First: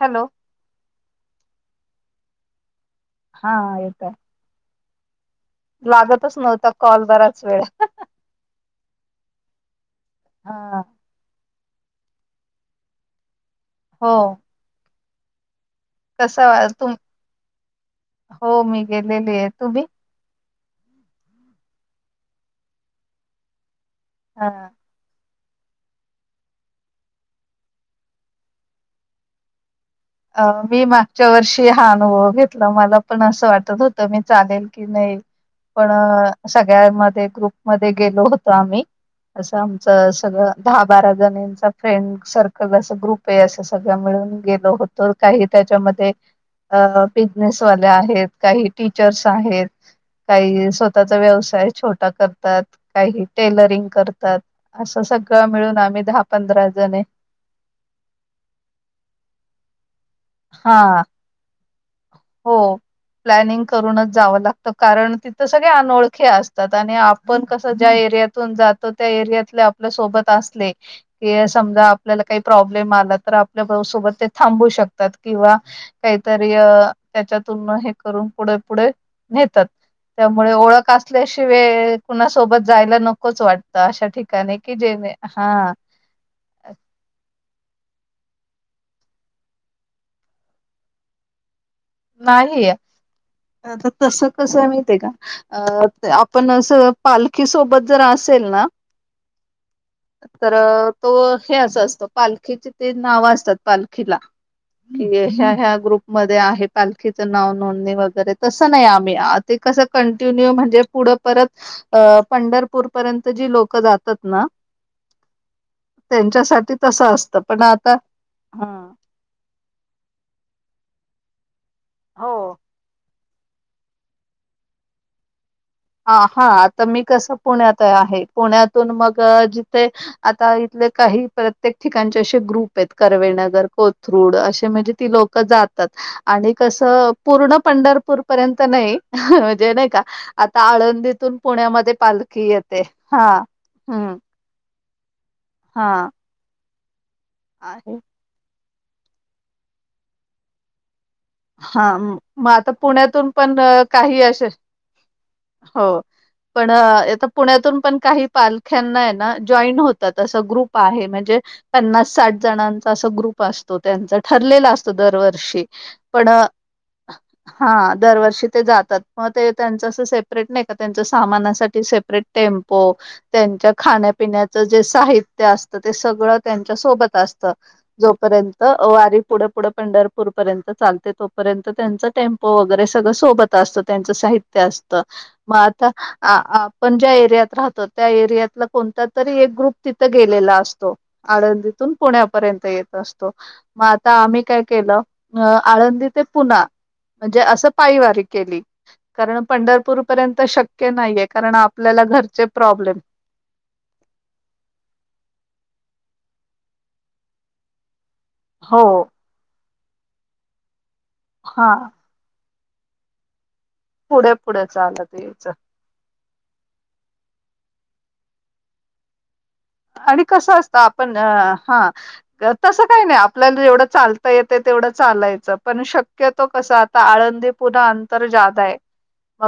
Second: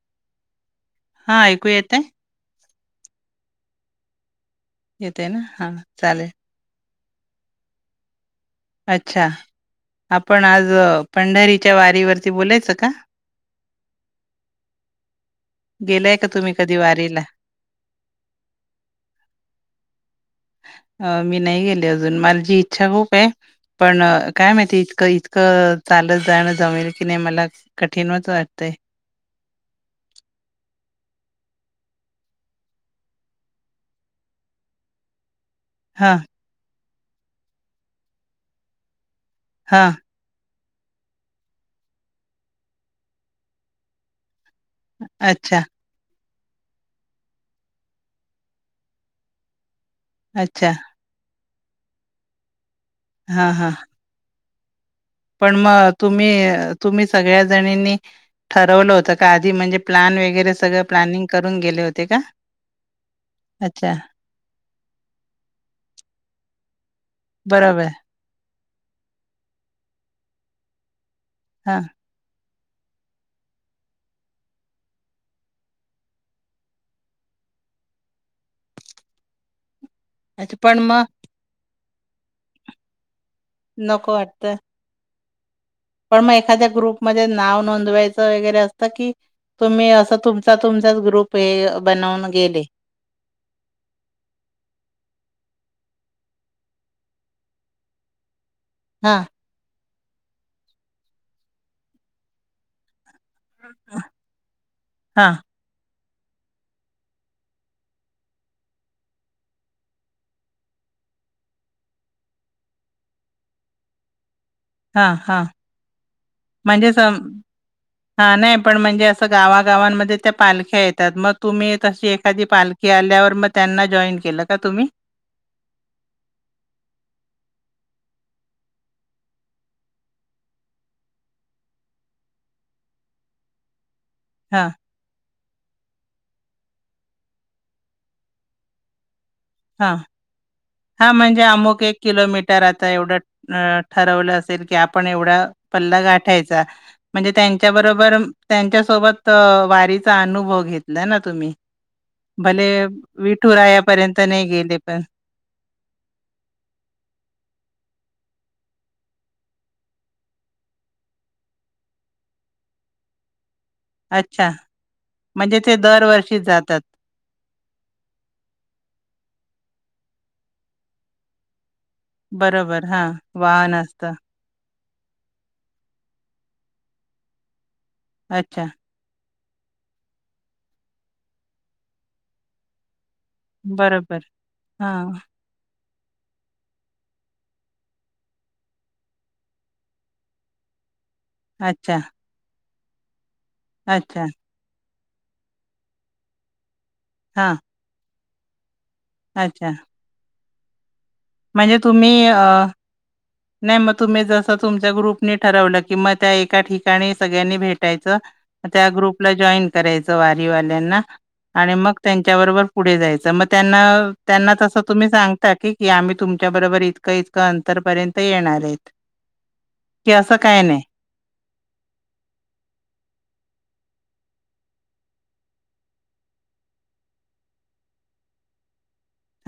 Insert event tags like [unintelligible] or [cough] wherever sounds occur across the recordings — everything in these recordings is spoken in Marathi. हॅलो हा ऐकू येते हा येतय येते ना- हा चालेल. लागतच नव्हता कॉल बराच वेळ अच्छा आपण आज हा पंढरीच्या वारीवरती बोलायच का हो गेलाय का कस तुम्ही वा कधी तु वारीला? हो मी गेलेली आहे तुम्ही अ मी नाही गेली अजुन माझी इच्छा खुप आहे पण हा काय माहिती इतक इतक चालत जाण जमल की नाही मला कठीणच वाटतय अ मी मागच्या वर्षी हा अनुभव घेतला मला पण अस वाटत होत मी चालेल की कि नाही पण हा सगळ्या मध्ये ग्रुपमध्ये गेलो होतो आम्ही अस हा आमच सगळ दहा बारा जणचा फ्रेंड सर्कल अस ग्रुप आहे अस सगळ मिळुन गेलो होतो तर काही अच्छा त्याच्यामध्ये अ बिजनेसवाल्या आहेत काही टीचर्स आहेत अच्छा काही स्वतः व्यवसाय छोटा करतात काही हा हा टेलरिंग करतात असं सळं पण मग तुम्ही, तुम्ही सगळ्या जणीनी. ठरवलं होतं का आधी म्हणजे प्लॅन वगैरे सगळं हा प्लॅनिंग करून गेले होते का? हो. प्लॅनिंग अच्छा करूनच जावं लागतं कारण तिथं सगळे अनोळखे असतात आणि आपण कसं बरोबर ज्या एरियात [inaudible] जातो त्या एरियातले आपल्या सोबत असले की हा समजा [inaudible] आप काही प्रॉब्लेम आला तर आपल्या सोबत ते थांबू शकतात किंवा काहीतरी त्याच्यातून हे करून पुढे पुढे नेतात. त्यामुळे अच्छा पण ओळख मग असल्याशिवाय कुणासोबत जायला नकोच वाटत. अशा नको वाटतं ठिकाणी कि [inaudible] जे हा. पण मग एखाद्या ग्रुपमध्येध्ये नाव नोंदवायचं वगैरे असतं की तुम्ही असं तुमचा तुमचाच ग्रुप हे बनवून गेले. तर तस कसं माहते आहे का? अ आपण असं पालखी सोबत जर असेल ना, हा. तर तो हे अस असतो पालखीचे ते नाव [inaudible] अस. पालखीला कि हा ह्या [inaudible] ग्रुप [inaudible] म आहे. पालखीच नाव नोंदणी वगैरे तसं नाही आम्ही ते कसं कंटिन्यू म्हणजे पुढं परत. अ पंढरपूर पर्यंत जी लोकं जातात ना. हां. हां. त्यांच्यासाठी म्हणजे स तसं असतं पण आता हां नाही हा पण म्हणजे असं. गावागावांमध्ये त्या पालख्या येतात मग तुम्ही तशी एखादी हो पालखी आल्यावर मग. त्यांना जॉईन केलं का तुम्ही. ह हा. आता मी कसं पुण्यात आहे. पुण्यातून मग जिथे. आता इथले काही प्रत्येक ठिकाणचे असे ग्रुप आहेत. करवेळनगर, कोथरूड हा असे म्हणजे. ती लोक जातात आणि कस पूर्ण पंढरपूर पर्यंत नाही. [inaudible] ज नाही हा का. आता हा आळंदीतून म्हणजे अमुक पुण्यामध्ये एक पालखी किलोमीटर येते आता हा एवढं हम्म ठरवलं असेल की आपण एवढं. हा पल्ला गाठायचा म्हणजे, त्यांच्या आहे बरोबर. त्यांच्यासोबत वारीचा अनुभव घेत. [inaudible] द ना तुम्ही. हा मग भले आता पुण्यातून पण विठुरायापर्यंत काही नाही असे गेले पण हो. पण आता पुण्यातून पण काही पालख्यांना आहे ना जॉईन होतात. असं ग्रुप आहे म्हणजे. पन्नास, साठ जणांचा अस ग्रुप असतो त्यांचा अच्छा ठरलेला असतो म्हणजे दरवर्षी. ते दरवर्षी जातात. ह [unintelligible] [inaudible] हा दरवर्षी ते जातात मग ते त्यांचं असं सेपरेट नाही का त्यांच सामानासाठी सेप टेम्पो बरोबर हा त्यांच्या वाहन असतं खाण्यापण्या जे साहित्य असत ते सगळं त्यांच्या सोबत असत. जोपर्यंत, अच्छा वारी पुढे पुढे पंढरपूर पर्यंत चालत. तोपर्यंत त्यांच टेम्पो वगैरे सगळं सोबत असतं, त्यांच बरोबर साहित्य हा असतं. मग आता, आपण ज्या एरियात राहतो, त्या एरियातला कोणता तरी एक ग्रुप, तिथं गेलेला असतो. आळंदीतून अच्छा पुण्यापर्यंत येत असतो, मग आता अच्छा आम्ही काय केलं, अ आळंदी ते [inaudible] पु्ना, म्हणजे हा असं, पाईवारी केली, कारण अच्छा पंढरपूर. पर्यंत शक्य नाहीये, कारण म्हणजे आपल्याला तुम्ही घरचे अ प्रॉब्लेम, नाही मग तुम्ही जस तुमच्या ग्रुपनी ठरवल, की मग त्या एका ठिकाणी सगळ्यांनी भेटायच. हो त्या ग्रुपला जॉईन करायच, वारीवाल्यांना हा आणि मग त्यांच्याबरोबर पुढे जायच, मग त्यांना, पुढे त्यांना पुढे तस तुम्ही चालत यायचं सांगता की, की आम्ही तुमच्या बरोबर इतक इतक अंतरपर्यंत येणार आहे. आणि कस असत आपण, हां. तस काही नाही, आपल्याला जेवढ चालता येतय तेवढ चालायच, पण शक्यतो कस आळंदी पुना अंतर जादा आहे.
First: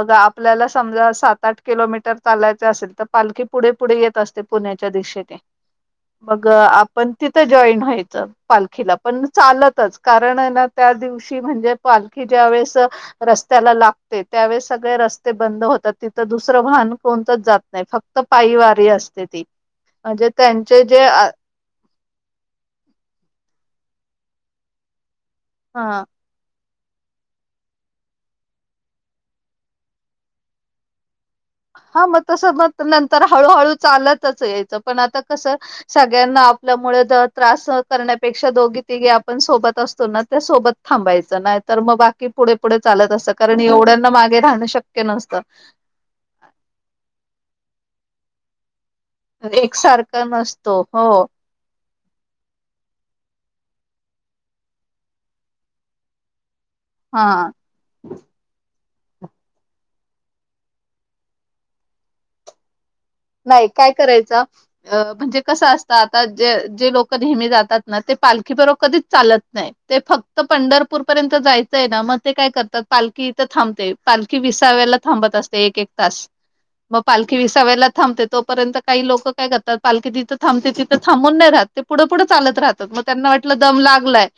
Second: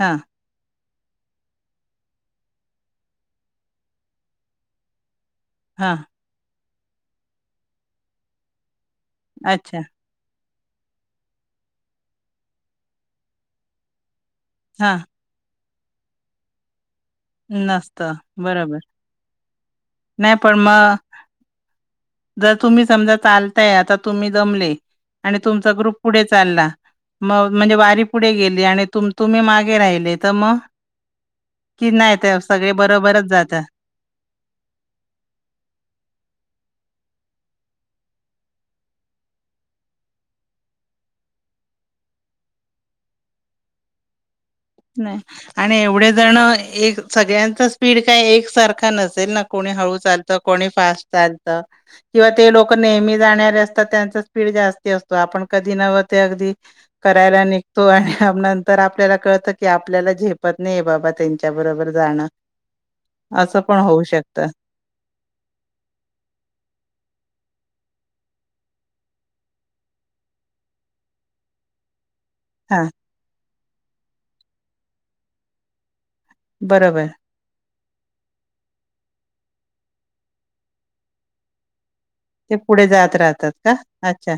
हा आपल्याला समजा सात आठ किलोमीटर चालायच असेल, तर पालखी पुढे पुढे येत असते पुण्याची. त्या दिशेने. हां. मग, आपण तिथ जॉईन व्हायच, पालखीला पण अच्छा चालतच. कारणय ना त्या दिवशी, म्हणजे पालखी ज्या वेळेस रस्त्याला लागते, ते त्यावेळेस हा सगळे रस्ते बंद होतात, तिथ दुसर वाहन कोणतच जात नाही, नसतं फक्त पायी बरोबर वारी असते ती. म्हणजे नाही पण त्यांचे मग जे ह जर तुम्ही समजा चालताय, आता तुम्ही दमले, आणि तुमचा ग्रुप पुढे चालला, मग म्हणजे वारी पुढे गेली, आणि तुम्ही मागे राहिले तर मग? कि हा नाही मग ते तस मग, सगळे नंतर बरोबरच जाता हळूहळू चालतच यायच, पण आता कस, सगळ्यांना आपल्यामुळे त्रास सहन करण्यापेक्षा, दोघी तिघी आपण सोबत असतो ना त्या सोबत थांबायच नाहीतर मग बाकी पुढे पुढे चालत असत कारण एवढ्यांना मागे राहण शक्य नाही, नसतं आणि एवढे जण, एक सगळ्यांचा स्पीड काय एक सारखा नस असल ना, कोणी हळू एकसारखा चालत कोणी नसतो हो फास्ट चालत. किंवा ते लोक नेहमी जाणारे असतात, त्यांचा स्पीड जास्ती असतो, आपण कधी नव्ह ते अगदी हा करायला निघतो, आणि नंतर आपल्याला कळत की की आपल्याला झेपत नाहीये बाबा त्यांच्या बरोबर जाण. नाही काय करायच. अ म्हणजे कस असत आता, जे, जे लोक नेहमी जातात ना, ते पालखी बरोबर कधीच चालत नाही. ते फक्त पंढरपूर पर्यंत जायचय ना, मग ते काय करतात, हा पालखी इथ थांबते, पालखी विसाव्याला थांबत असते एक एक तास. मग बरोबर पालखी विसाव्याला थांबते, तोपर्यंत काही लोक काय करतात, पालखी तिथ थांबते तिथ थांबून नाही राहात. ते पुढ पुढ ते चालत पुढे राहतात, मग जात त्यांना राहतात वाटल का दम लागलाय, अच्छा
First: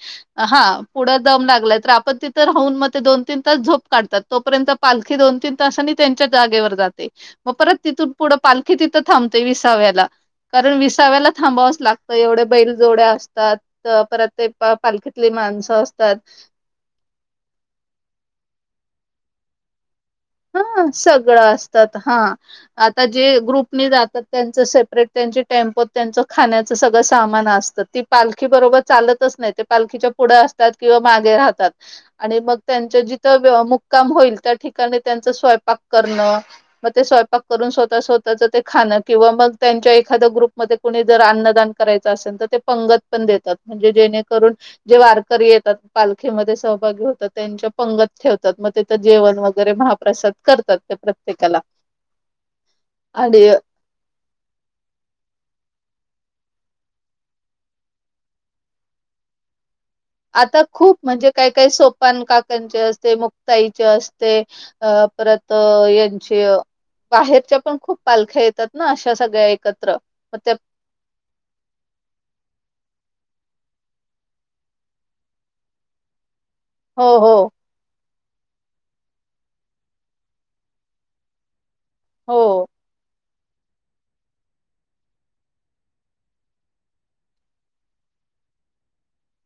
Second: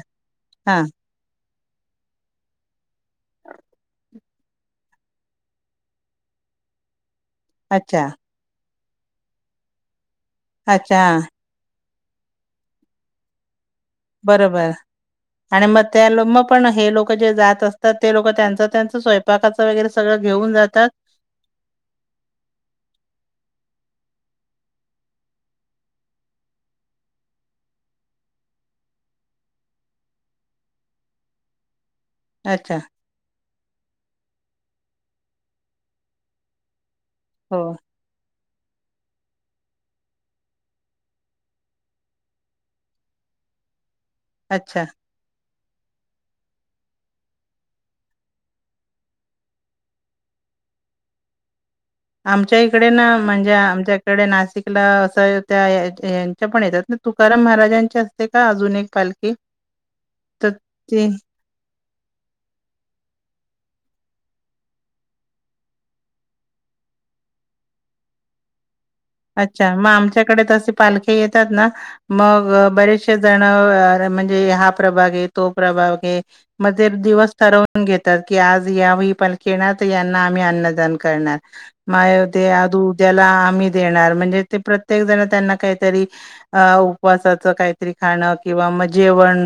हा पुढ दम लागलाय तर आपण, तिथ राहून मग ते दोन तीन तास झोप काढतात, तोपर्यंत पालखी दोन तीन तासांनी त्यांच्या जागेवर जाते. मग परत अच्छा तिथून पुढ पालखी तिथ थांबते विसाव्याला, कारण अच्छा हा विसाव्याला थांबावच लागत. एवढे बैल जोड्या असतात, तर परत ते बरोबर पालखीतले आणि माणस मग त्या असतात. लो- मग पण हे लोक जे जात असतात, ते लोक त्यांचा त्यांचा स्वयंपाक करतात वगैरे सगळ घेऊन? हा, जातात सगळ असतात, हां. आता जे ग्रुपने जातात, त्यांच सेपरेट त्यांचे टेम्पोत त्यांच्या खाण्याच सगळ सामान असत. ते पालखी बरोबर चालतच नाही, ते पालखीच्या पुढ असतात किंवा मागे राहतात. आणि मग अच्छा त्यांचा जिथ मुक्काम होईल, त्या ठिकाणी त्यांचा स्वयपाक करण, मग ते स्वयंपाक हो करून स्वतःच्या स्वतः त्यांच ते खाण किंवा मग त्यांच्या एखाद्या ग्रुपमध्ये कुणी जर अन्नदान करायच असेल तर ते पंगत पण देतात. म्हणजे जेणेकरून अच्छा जे वारकरी येतात पालखीमध्ये सहभागी होतात त्यांच्या पंगत ठेवतात. मग तिथं जेवण वगैरे भा प्रसाद करतात त्या प्रत्येकाला. आमच्या इकडे ना, आणि म्हणजे आमच्या कडे नाशिकला असं त्या यांच्या पण येतात, तुकाराम महाराजांची असते का अजून एक पालखी. तर आता खूप ती म्हणजे काय काय सोपान काकांची असते, मुक्ताईची असते. अ परत यांच्या, बाहेरच्या पण खूप पालख्या येतात. ना अशा सगळ्या एकत्र, मग त्या पालख्या येतात ना मग बरेचसे जण म्हणजे हा प्रभाग आहे, तो प्रभाग आहे. मग ते हो दिवस हो ठरव वून घेतात की, आज यावेळी पालखी येणार, तर यांना आम्ही अन्नदान करणार. मा ते आज उद्याला आम्ही देणार, म्हणजे ते प्रत्येक जण त्यांना काहीतरी अ उपवासाच काहीतरी खाणं किंवा मग जेवण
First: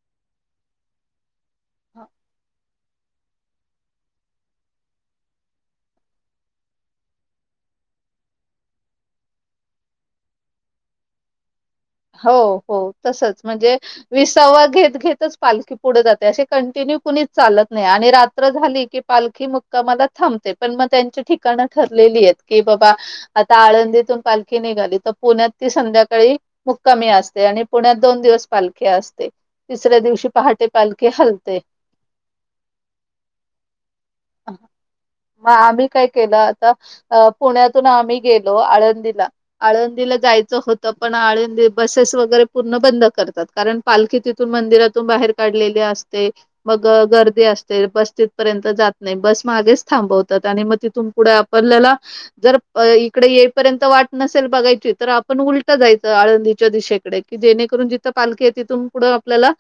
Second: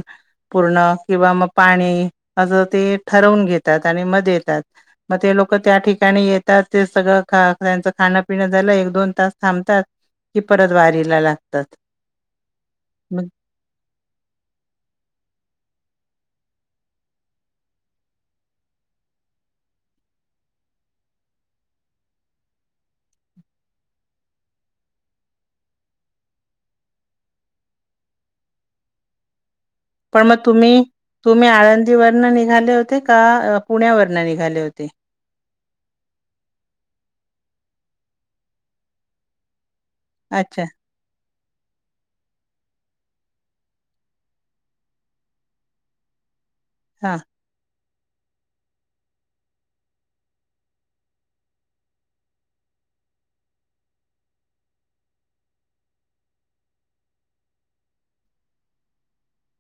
पूर्ण किंवा मग हो पाणी, असं ते ठरवून घेतात आणि मग देतात. म ते लोक त्या ठिकाणी येतात. ते सगळं त्यांचं खाणंपिणं झालं, एक दोन तास थांबतात, की परत वारीला लागतात. हो हो मग तसंच म्हणजे विसावा घेत घेतच पालखी पुढ जाते. असे कंटिन्यू कुणीच चालत नाही. आणि रात्र झाली की पालखी मुक्कामाला थांबते. पण मग त्यांची ठिकाणं ठरलेली आहेत, की बाबा आता आळंदीतून पालखी निघाली, तर पुण्यात ती संध्याकाळी मुक्कामी असते आणि पुण्यात दोन दिवस पालखी असते. तिसऱ्या पण दिवशी मग पहाटे तुम्ही, पालखी तुम्ही हलते. आळंदीवरन निघाले होते का पुण्यावरन निघाले होते? मग आम्ही काय केलं आता अ पुण्यातून आम्ही गेलो आळंदीला. आळंदीला जायचं अच्छा होतं पण आळंदी बसेस वगैरे पूर्ण बंद करतात. कारण पालखी तिथून मंदिरातून बाहेर काढलेली असते. मग हां गर्दी असते. बस ती थ पर्यंत जात नाही, बस मागेच थांबवतात. आणि मग तिथून पुढे आपल्याला जर अ इकडे येईपर्यंत वाट नसेल बघायची, तर आपण उलट जायचं आळंदी च्या दिशेकडे. की जेणेकरून जिथं पालखी आहे, तिथून पुढं आपल्याला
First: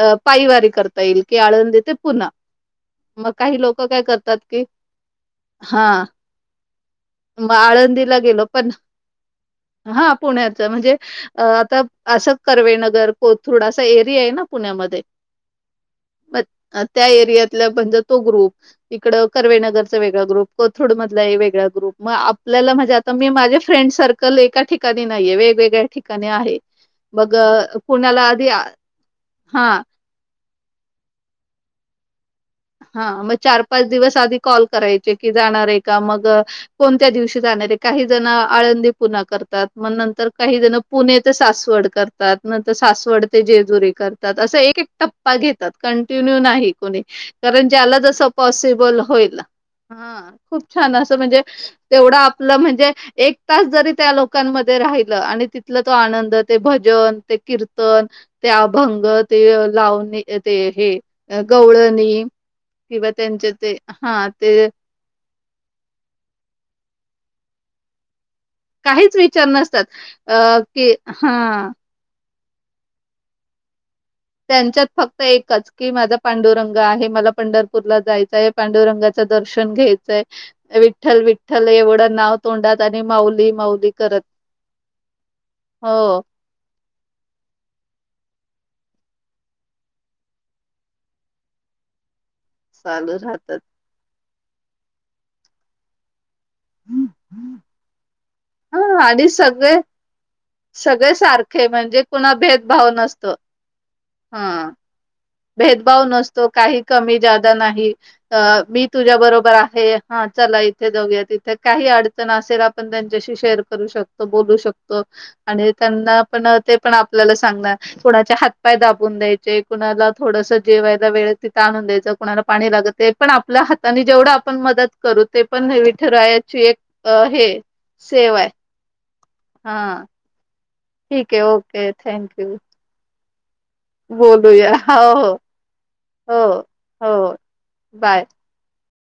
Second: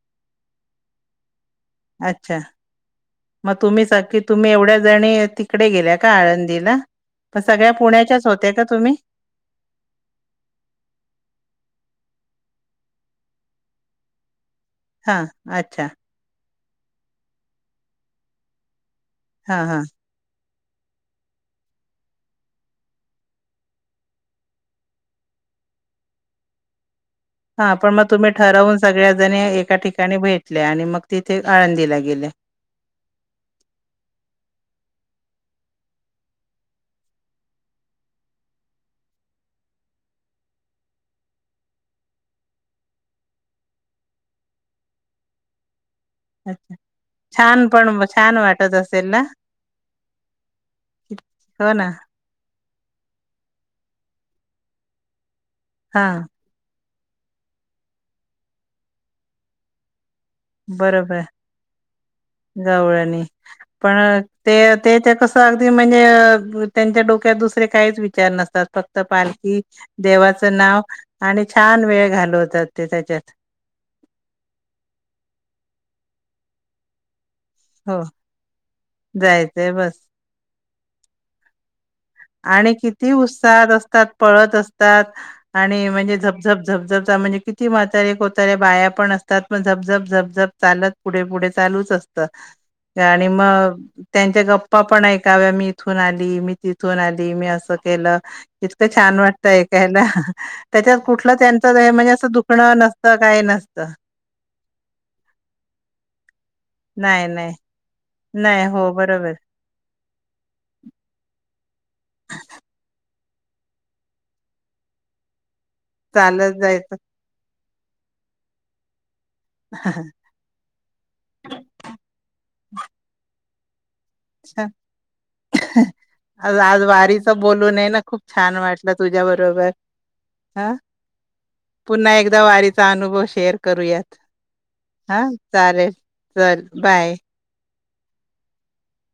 अ पायी वारी करता येईल, की आळंदी ते पुणा. अच्छा. मग काही तुम्ही लोकं काय सकी करतात, तुम्ही की एवढ्या जणी तिकडे गेल्या हां का आळंदीला? मग सगळ्या पुण्याच्याच होत्या का तुम्ही? हा पुण्याच्या, म्हणजे अ आता असं कर्वेनगर, कोथरूड असा एरिया आहे ना पुण्यामध्ये. हा, अच्छा. मग त्या एरियातला म्हणजे तो ग्रुप, इकडं हां हां कर्वेनगरच वेग ग्रुप कोथरूड मधला अ वेगळा ग्रुप. मग आपल्याला म्हणजे आता मी माझे फ्रेंड्स सर कल एका ठिकाणी नाहीये, वेगवेगळ्या ठिकाणी आहे. मग हा अ, पण मग कुणाला तुम्ही आधी आ ठरवून सगळ्याजणी हां. एका ठिकाणी भेटल्या, आणि मग तिथे आळंदीला गेल्या. हा मग चार पाच दिवस आधी कॉल करायचे, की जाणार आहे का मग कोणत्या दिवशी जाणार आहे. काहीजण आळंदी पुणा करतात. मग नंतर काहीजण पुणे ते सासवड करतात. नंतर सासवड ते जेजुरी करतात. असं एक एक टप प्पा घेतात, कंटिन्यू नाही अच्छा कोणी. छान कारण पण ज्याला जसं छान वाटत पॉसिबल असेल ना होईल. हा, खूप छान असं म्हणजे हो ना तेवढा आप ल म्हणजे एक तास जरी त्या लोकांमध्ये राहिलं, आणि तिथला तो हा आनंद ते भजन, ते कीर्तन, ते अभंग, ते लावणी अ, ते हे बरोबर गवळनी. गवळणी पण त्याच्यात ते त्या कसं अगदी म्हणजे, त्यांच्या डोक्यात दुसरे काहीच विचार नसतात. फक्त काहीच विचार पालखी नसतात. अ, देवाचं नाव की आणि हां, छान वेळ घालवतात. ते त्याच्यात त्यांच्यात फक्त एकच की माझा पांडुरंग आहे. मला पंढरप पूरला हो जायचय, पांडुरंगांच जायचंय दर्शन बस घ्यायचंय. विठ्ठल, विठ्ठल एवढं नाव आणि तोंडात किती माऊली, उत्साहात माऊली असतात. करत. पळत असतात आणि म्हणजे हो, झपझप झप म्हणजे किती, म्हातारे, कोतारे बाया पण असतात. पण झपझप झपझप चालत पुढे पुढे चालूच असतात. चालू आणि राहतात. मग त्यांच्या गप्पा पण ऐकाव्या. मी इथून आली, मी तिथ थून आली. मी असं केलं इतकं हां छान आणि वाटतं सगळे ऐकायला. त्याच्यात सगळे कुठलं सारखे त्यांचं हे म्हणजे असं कुणा दुखणं भेदभाव नसतं, नसतो. काय नसतं [inaudible] हां. भेदभाव नसतो. काही कमी जादा नाही. नाही मी हो तुझ्या बरोबर आहे, हा चला इथे जाऊया, तिथे काही अडचण असेल, आपण त्यांच्याशी शेअर करू शकतो बोलू शकतो. तो. आणि त्यांना पण चालत ते पण जायचं आपल्याला सांगणार. कुणाचे हातपाय दाबून द्यायचे, कुणाला थोडस जेवायला वेळ तिथ आणून द्यायंच, कुणाला पाणी लागत, ते पण आपल्या हातात आणि जेवढा आपण छान. मदत करू, ते पण आज विठुरायाची आज एक वारीच हे बोलून आहे ना खूप सेवा आहे. छान वाटलं तुझ्या बरोबर हा हा, ठीक आहे ओके पुन्हा एकदा थँक्यू वारीचा अनुभव शेअर करूयात हो बोलुया हो. हा चालेल, हो चल बाय. हो बाय.